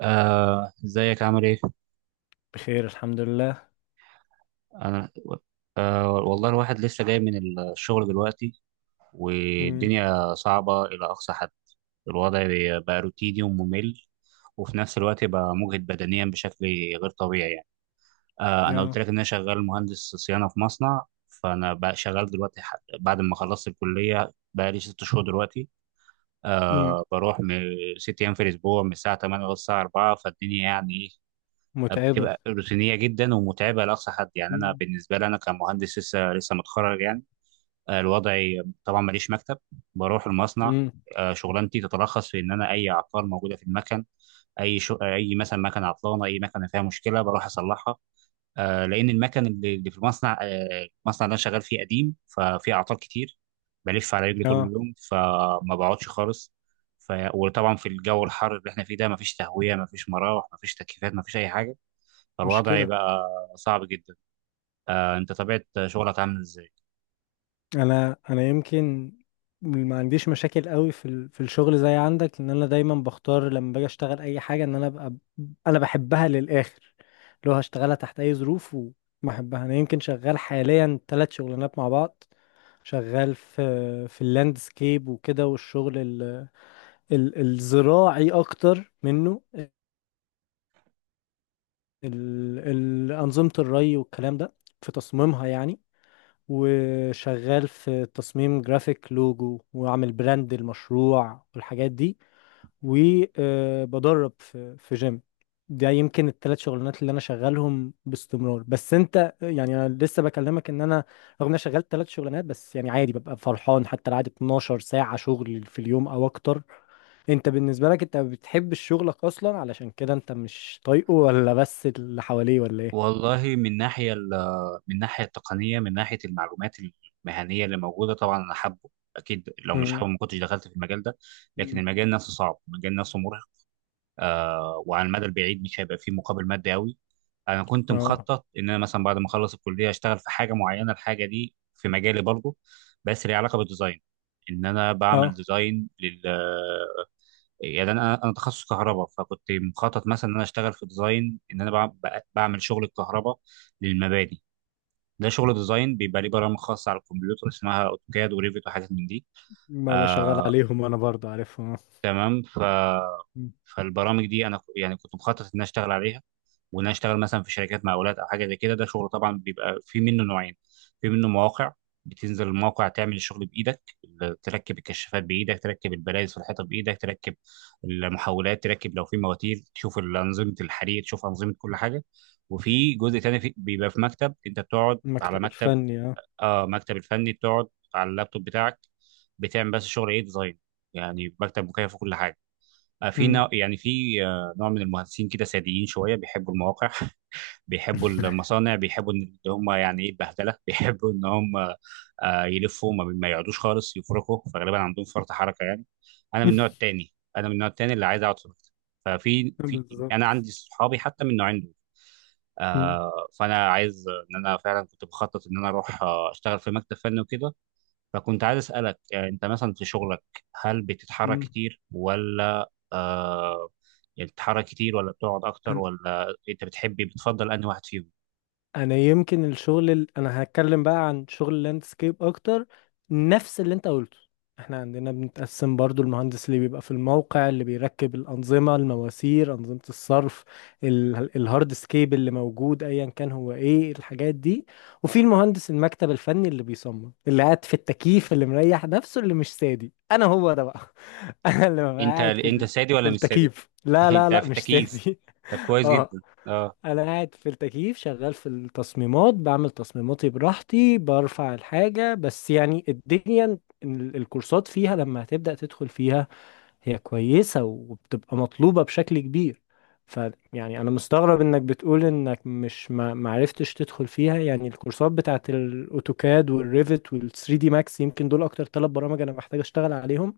ازيك عامل ايه؟ بخير، الحمد لله. انا آه، والله الواحد لسه جاي من الشغل دلوقتي، امم. والدنيا صعبة الى اقصى حد. الوضع بقى روتيني وممل، وفي نفس الوقت بقى مجهد بدنيا بشكل غير طبيعي يعني. انا قلت اه. لك ان انا شغال مهندس صيانة في مصنع. فانا بقى شغال دلوقتي، بعد ما خلصت الكلية بقى لي 6 شهور دلوقتي. امم. بروح من 6 ايام في الاسبوع من الساعة 8 للساعة 4، فالدنيا يعني إيه؟ متعبة. بتبقى روتينيه جدا ومتعبه لاقصى حد. يعني انا امم. بالنسبه لي انا كمهندس لسه لسه متخرج يعني. الوضع طبعا ماليش مكتب، بروح المصنع. امم. شغلانتي تتلخص في ان انا اي عطار موجوده في المكن، اي مثلا مكنه عطلانه، اي مكنه فيها مشكله بروح اصلحها. لان المكن اللي في المصنع، المصنع اللي انا شغال فيه قديم، ففي اعطال كتير. بلف على رجلي طول اه. اليوم فما بقعدش خالص. وطبعا في الجو الحر اللي احنا فيه ده مفيش تهويه، مفيش مراوح، مفيش تكييفات، مفيش اي حاجه، فالوضع مشكلة. يبقى صعب جدا. انت طبيعة شغلك عامل ازاي؟ انا يمكن ما عنديش مشاكل قوي في الشغل زي عندك، ان انا دايما بختار لما باجي اشتغل اي حاجة ان انا ابقى، انا بحبها للاخر لو هشتغلها تحت اي ظروف وما احبها. انا يمكن شغال حاليا ثلاث شغلانات مع بعض، شغال في اللاندسكيب وكده، والشغل الزراعي اكتر منه، أنظمة الري والكلام ده في تصميمها يعني. وشغال في تصميم جرافيك، لوجو، وعامل براند المشروع والحاجات دي. وبدرب في جيم. ده يمكن الثلاث شغلانات اللي انا شغالهم باستمرار. بس انت يعني انا لسه بكلمك ان انا، رغم ان انا شغال ثلاث شغلانات، بس يعني عادي ببقى فرحان حتى لو قعدت 12 ساعة شغل في اليوم او اكتر. انت بالنسبة لك انت بتحب شغلك اصلا علشان كده انت مش طايقه، ولا بس اللي حواليه، ولا ايه؟ والله من من الناحية التقنية، من ناحية المعلومات المهنية اللي موجودة، طبعا أنا حابه. أكيد لو مش امم. حابه ما كنتش دخلت في المجال ده. لكن أمم. المجال نفسه صعب، المجال نفسه مرهق. آه، وعلى المدى البعيد مش هيبقى فيه مقابل مادي أوي. أنا كنت اه. مخطط إن أنا مثلا بعد ما أخلص الكلية أشتغل في حاجة معينة. الحاجة دي في مجالي برضه، بس ليها علاقة بالديزاين، إن أنا بعمل اه. ديزاين. يعني انا تخصص كهرباء، فكنت مخطط مثلا ان انا اشتغل في ديزاين، ان انا بعمل شغل الكهرباء للمباني. ده شغل ديزاين بيبقى ليه برامج خاصه على الكمبيوتر اسمها اوتوكاد وريفيت وحاجات من دي. ما بشغل آه، عليهم انا برضه عارفهم، آه. تمام. أمم. فالبرامج دي انا يعني كنت مخطط ان انا اشتغل عليها، وان انا اشتغل مثلا في شركات مقاولات او حاجه زي كده. ده شغل طبعا بيبقى في منه نوعين. في منه مواقع، بتنزل الموقع تعمل الشغل بايدك، تركب الكشافات بايدك، تركب البلايز في الحيطه بايدك، تركب المحولات، تركب لو في مواتير، تشوف انظمه الحريق، تشوف انظمه كل حاجه. وفي جزء تاني بيبقى في مكتب، انت بتقعد على المكتب مكتب. الفني، اه. اه، مكتب الفني، بتقعد على اللابتوب بتاعك، بتعمل بس شغل ايه؟ ديزاين، يعني مكتب مكيف وكل حاجه. في أمم. نوع، يعني في نوع من المهندسين كده ساديين شويه، بيحبوا المواقع، بيحبوا المصانع، بيحبوا ان هم يعني ايه البهدله. بيحبوا ان هم يلفوا، ما يقعدوش خالص، يفركوا، فغالبا عندهم فرط حركه يعني. انا من النوع التاني، انا من النوع التاني اللي عايز اقعد في المكتب. ففي انا بالظبط. عندي صحابي حتى من النوعين دول. أمم. آه، فانا عايز ان انا فعلا كنت بخطط ان انا اروح اشتغل في مكتب فني وكده. فكنت عايز اسالك، انت مثلا في شغلك هل بتتحرك أمم. كتير ولا يعني، بتتحرك كتير ولا بتقعد اكتر؟ ولا انت بتحبي بتفضل انهي واحد فيهم؟ انا يمكن الشغل انا هتكلم بقى عن شغل اللاندسكيب اكتر، نفس اللي انت قلته. احنا عندنا بنتقسم برضو، المهندس اللي بيبقى في الموقع اللي بيركب الانظمه، المواسير، انظمه الصرف، الهارد سكيب اللي موجود ايا كان هو ايه الحاجات دي، وفي المهندس المكتب الفني اللي بيصمم اللي قاعد في التكييف اللي مريح نفسه اللي مش سادي، انا هو ده بقى. انا اللي ببقى انت قاعد انت سادي في ولا مش سادي؟ التكييف. لا لا انت لا، في مش التكييف. سادي. طب كويس اه. جدا، اه. انا قاعد في التكييف، شغال في التصميمات، بعمل تصميماتي براحتي، برفع الحاجة. بس يعني الدنيا الكورسات فيها لما هتبدأ تدخل فيها هي كويسة وبتبقى مطلوبة بشكل كبير. فيعني انا مستغرب انك بتقول انك مش ما معرفتش تدخل فيها، يعني الكورسات بتاعت الاوتوكاد والريفت وال3 دي ماكس، يمكن دول اكتر ثلاث برامج انا محتاج اشتغل عليهم،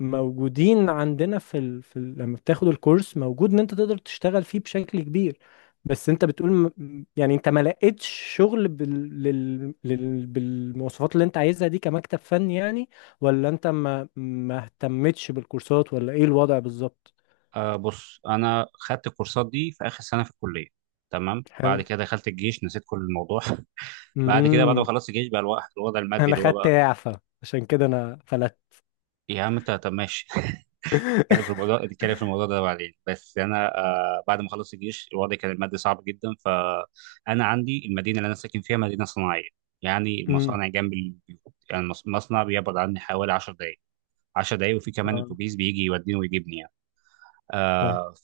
موجودين عندنا لما بتاخد الكورس موجود ان انت تقدر تشتغل فيه بشكل كبير. بس انت بتقول يعني انت ما لقيتش شغل بالمواصفات اللي انت عايزها دي كمكتب فني يعني، ولا انت ما اهتمتش بالكورسات، ولا ايه الوضع بالظبط؟ بص، انا خدت الكورسات دي في اخر سنه في الكليه، تمام. بعد حلو. كده دخلت الجيش، نسيت كل الموضوع. بعد كده، بعد ما امم. خلصت الجيش، بقى الوضع المادي انا اللي هو خدت بقى. اعفاء، عشان كده انا فلت. يا عم انت طب ماشي. نتكلم في الموضوع، نتكلم في الموضوع ده بعدين. بس انا، بعد ما خلصت الجيش الوضع كان المادي صعب جدا. فانا عندي المدينه اللي انا ساكن فيها مدينه صناعيه، يعني امم. المصانع جنب البيوت، يعني المصنع بيبعد عني حوالي 10 دقائق، 10 دقايق، وفي كمان اه. اتوبيس بيجي يوديني ويجيبني يعني. فاهم. آه،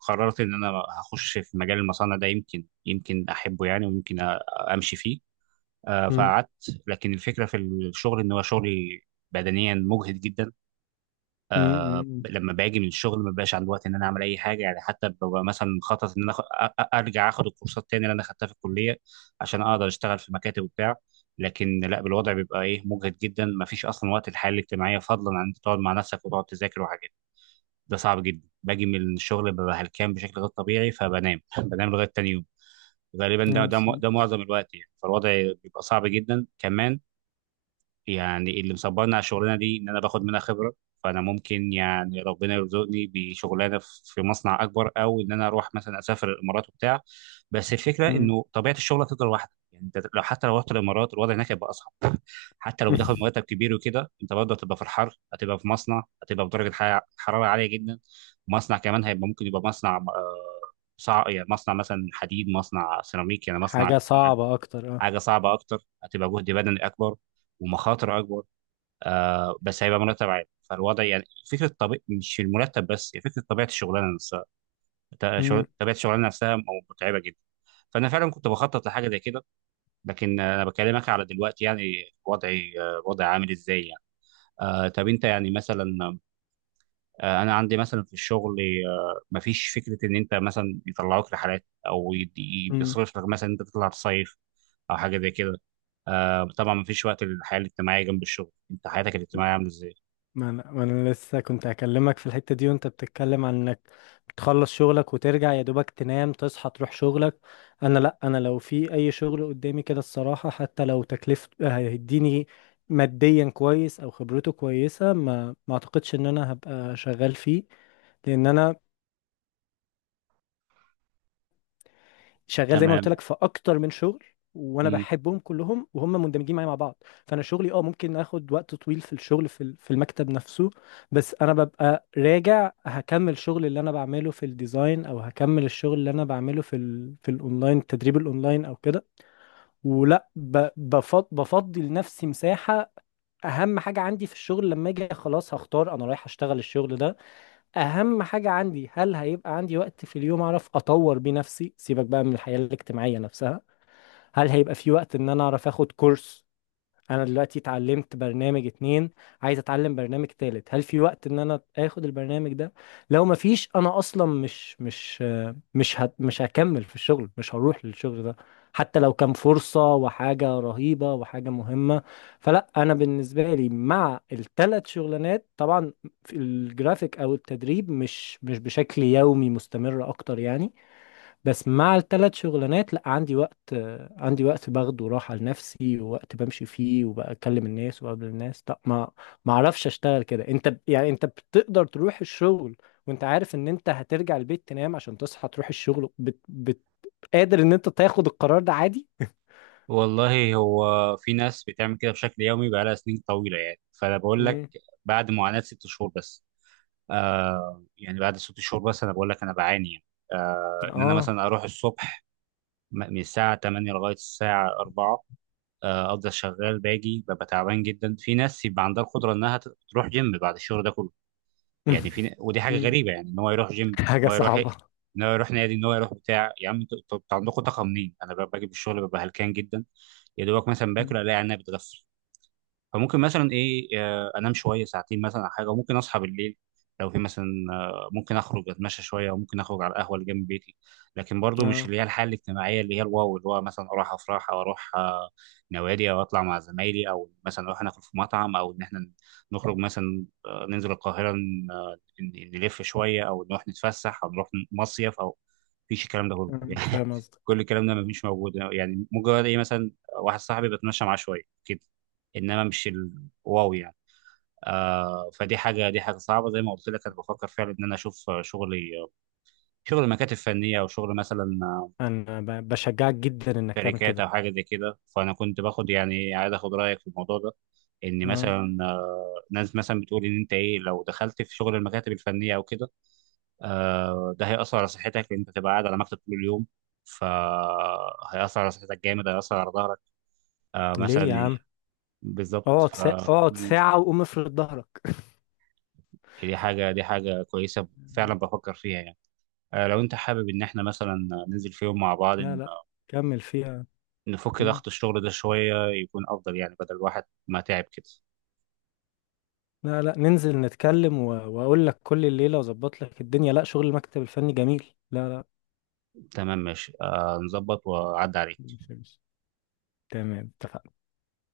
فقررت ان انا هخش في مجال المصانع ده، يمكن يمكن احبه يعني، ويمكن امشي فيه. آه، امم. فقعدت. لكن الفكره في الشغل ان هو شغلي بدنيا مجهد جدا. امم. أمم. لما باجي من الشغل ما بقاش عندي وقت ان انا اعمل اي حاجه يعني. حتى ببقى مثلا مخطط ان انا ارجع اخد الكورسات تاني اللي انا خدتها في الكليه، عشان اقدر اشتغل في مكاتب وبتاع. لكن لا، بالوضع بيبقى ايه، مجهد جدا، ما فيش اصلا وقت الحياه الاجتماعيه، فضلا عن انت تقعد مع نفسك وتقعد تذاكر وحاجات. ده صعب جدا. باجي من الشغل ببقى هلكان بشكل غير طبيعي، فبنام بنام لغايه تاني يوم. غالبا آه، ده بالظبط. معظم الوقت يعني. فالوضع بيبقى صعب جدا كمان. يعني اللي مصبرني على الشغلانه دي ان انا باخد منها خبره. فانا ممكن يعني ربنا يرزقني بشغلانه في مصنع اكبر، او ان انا اروح مثلا اسافر الامارات وبتاع. بس الفكره امم. انه طبيعه الشغل هتفضل واحده يعني. انت لو حتى لو رحت الامارات الوضع هناك هيبقى اصعب. حتى لو بتاخد مرتب كبير وكده، انت برضه هتبقى في الحر، هتبقى في مصنع، هتبقى في درجه حراره عاليه جدا. مصنع كمان هيبقى ممكن يبقى مصنع، يعني مصنع مثلا حديد، مصنع سيراميك، يعني مصنع حاجة صعبة أكتر، أه. حاجه صعبه اكتر، هتبقى جهد بدني اكبر، ومخاطر اكبر. آه، بس هيبقى مرتب عالي. فالوضع يعني فكره طبيعي، مش المرتب بس، هي فكره طبيعه الشغلانه نفسها. مم. طبيعه الشغلانه نفسها متعبه جدا. فانا فعلا كنت بخطط لحاجه زي كده. لكن انا بكلمك على دلوقتي يعني، وضعي، وضعي عامل ازاي يعني. آه، طب انت يعني مثلا، انا عندي مثلا في الشغل، مفيش فكره ان انت مثلا يطلعوك رحلات، او مم. يصرف لك مثلا انت تطلع تصيف او حاجه زي كده. طبعا مفيش وقت للحياه الاجتماعيه جنب الشغل، انت حياتك الاجتماعيه عامله ازاي؟ ما أنا لسه كنت هكلمك في الحتة دي، وأنت بتتكلم عن إنك بتخلص شغلك وترجع يا دوبك تنام، تصحى تروح شغلك. أنا لأ، أنا لو في أي شغل قدامي كده، الصراحة حتى لو تكلفة هيديني ماديا كويس أو خبرته كويسة، ما أعتقدش إن أنا هبقى شغال فيه، لأن أنا شغال زي ما قلت تمام. لك في اكتر من شغل، وانا مم. بحبهم كلهم، وهم مندمجين معايا مع بعض. فانا شغلي ممكن اخد وقت طويل في الشغل، في المكتب نفسه، بس انا ببقى راجع هكمل الشغل اللي انا بعمله في الديزاين، او هكمل الشغل اللي انا بعمله في الاونلاين، التدريب الاونلاين او كده، ولا بفضي لنفسي مساحة. اهم حاجة عندي في الشغل لما اجي خلاص هختار انا رايح اشتغل الشغل ده، اهم حاجة عندي هل هيبقى عندي وقت في اليوم اعرف اطور بيه نفسي، سيبك بقى من الحياة الاجتماعية نفسها. هل هيبقى في وقت ان انا اعرف اخد كورس؟ انا دلوقتي اتعلمت برنامج اتنين، عايز اتعلم برنامج تالت، هل في وقت ان انا اخد البرنامج ده؟ لو ما فيش، انا اصلا مش هكمل في الشغل، مش هروح للشغل ده، حتى لو كان فرصة وحاجة رهيبة وحاجة مهمة. فلا، انا بالنسبة لي مع الثلاث شغلانات، طبعا في الجرافيك او التدريب مش بشكل يومي مستمر اكتر يعني، بس مع الثلاث شغلانات لا، عندي وقت عندي وقت باخده راحة لنفسي، ووقت بمشي فيه وبكلم الناس وبقابل الناس. لا، ما اعرفش اشتغل كده. انت يعني انت بتقدر تروح الشغل وانت عارف ان انت هترجع البيت تنام عشان تصحى تروح الشغل، قادر ان انت تاخد القرار ده عادي؟ والله هو في ناس بتعمل كده بشكل يومي بقالها سنين طويله يعني. فانا بقول لك مم. بعد معاناه 6 شهور بس. آه، يعني بعد 6 شهور بس انا بقول لك انا بعاني يعني. آه، ان انا اه. مثلا اروح الصبح من الساعه 8 لغايه الساعه 4، افضل شغال، باجي ببقى تعبان جدا. في ناس يبقى عندها القدره انها تروح جيم بعد الشغل ده كله. يعني ودي حاجه مم. غريبه يعني، ان هو يروح جيم، ان حاجة هو يروح إيه؟ صعبة. ان هو يروح نادي، ان هو يروح بتاع. يا عم انتوا عندكم طاقه منين؟ انا باجي من الشغل ببقى هلكان جدا. يا دوبك مثلا باكل مم. الاقي عينيا بتغفل. فممكن مثلا ايه، انام شويه ساعتين مثلا او حاجه. وممكن اصحى بالليل لو في مثلا، ممكن اخرج اتمشى شويه، وممكن اخرج على القهوه اللي جنب بيتي. لكن برضو مش اه. اللي هي الحاله الاجتماعيه اللي هي الواو، اللي هو مثلا اروح افراح، او اروح نوادي، او اطلع مع زمايلي، او مثلا نروح ناكل في مطعم، او ان احنا نخرج مثلا، ننزل القاهره، نلف شويه، او نروح نتفسح، او نروح مصيف، او مفيش الكلام ده كله. آه، يعني فاهم قصدك. كل الكلام ده مفيش موجود يعني. مجرد ايه مثلا، واحد صاحبي بتمشى معاه شويه كده، انما مش الواو يعني. آه، فدي حاجه دي حاجه صعبه زي ما قلت لك. انا بفكر فعلا ان انا اشوف شغل مكاتب فنيه، او شغل مثلا انا بشجعك جدا انك تعمل شركات كده. او حاجه زي كده. فانا كنت باخد يعني عايز اخد رايك في الموضوع ده، ان اه، مثلا ناس مثلا بتقول ان انت ايه لو دخلت في شغل المكاتب الفنيه او كده، ده هيأثر على صحتك، لان انت تبقى قاعد على مكتب طول اليوم، فهيأثر على صحتك جامد، هيأثر على ظهرك ليه مثلا. يا عم؟ بالظبط. اقعد اقعد ساعة وقوم افرد ظهرك. يعني دي حاجة كويسة، فعلا بفكر فيها يعني. لو انت حابب ان احنا مثلا ننزل في يوم مع بعض، لا لا، كمل فيها. نفك مم. ضغط الشغل ده شوية، يكون افضل يعني بدل الواحد ما تعب كده. لا لا، ننزل نتكلم واقول لك كل الليلة واظبط لك الدنيا، لا، شغل المكتب الفني جميل، لا لا. تمام ماشي، نظبط واعدي عليك. ماشي، ماشي. تمام، اتفقنا.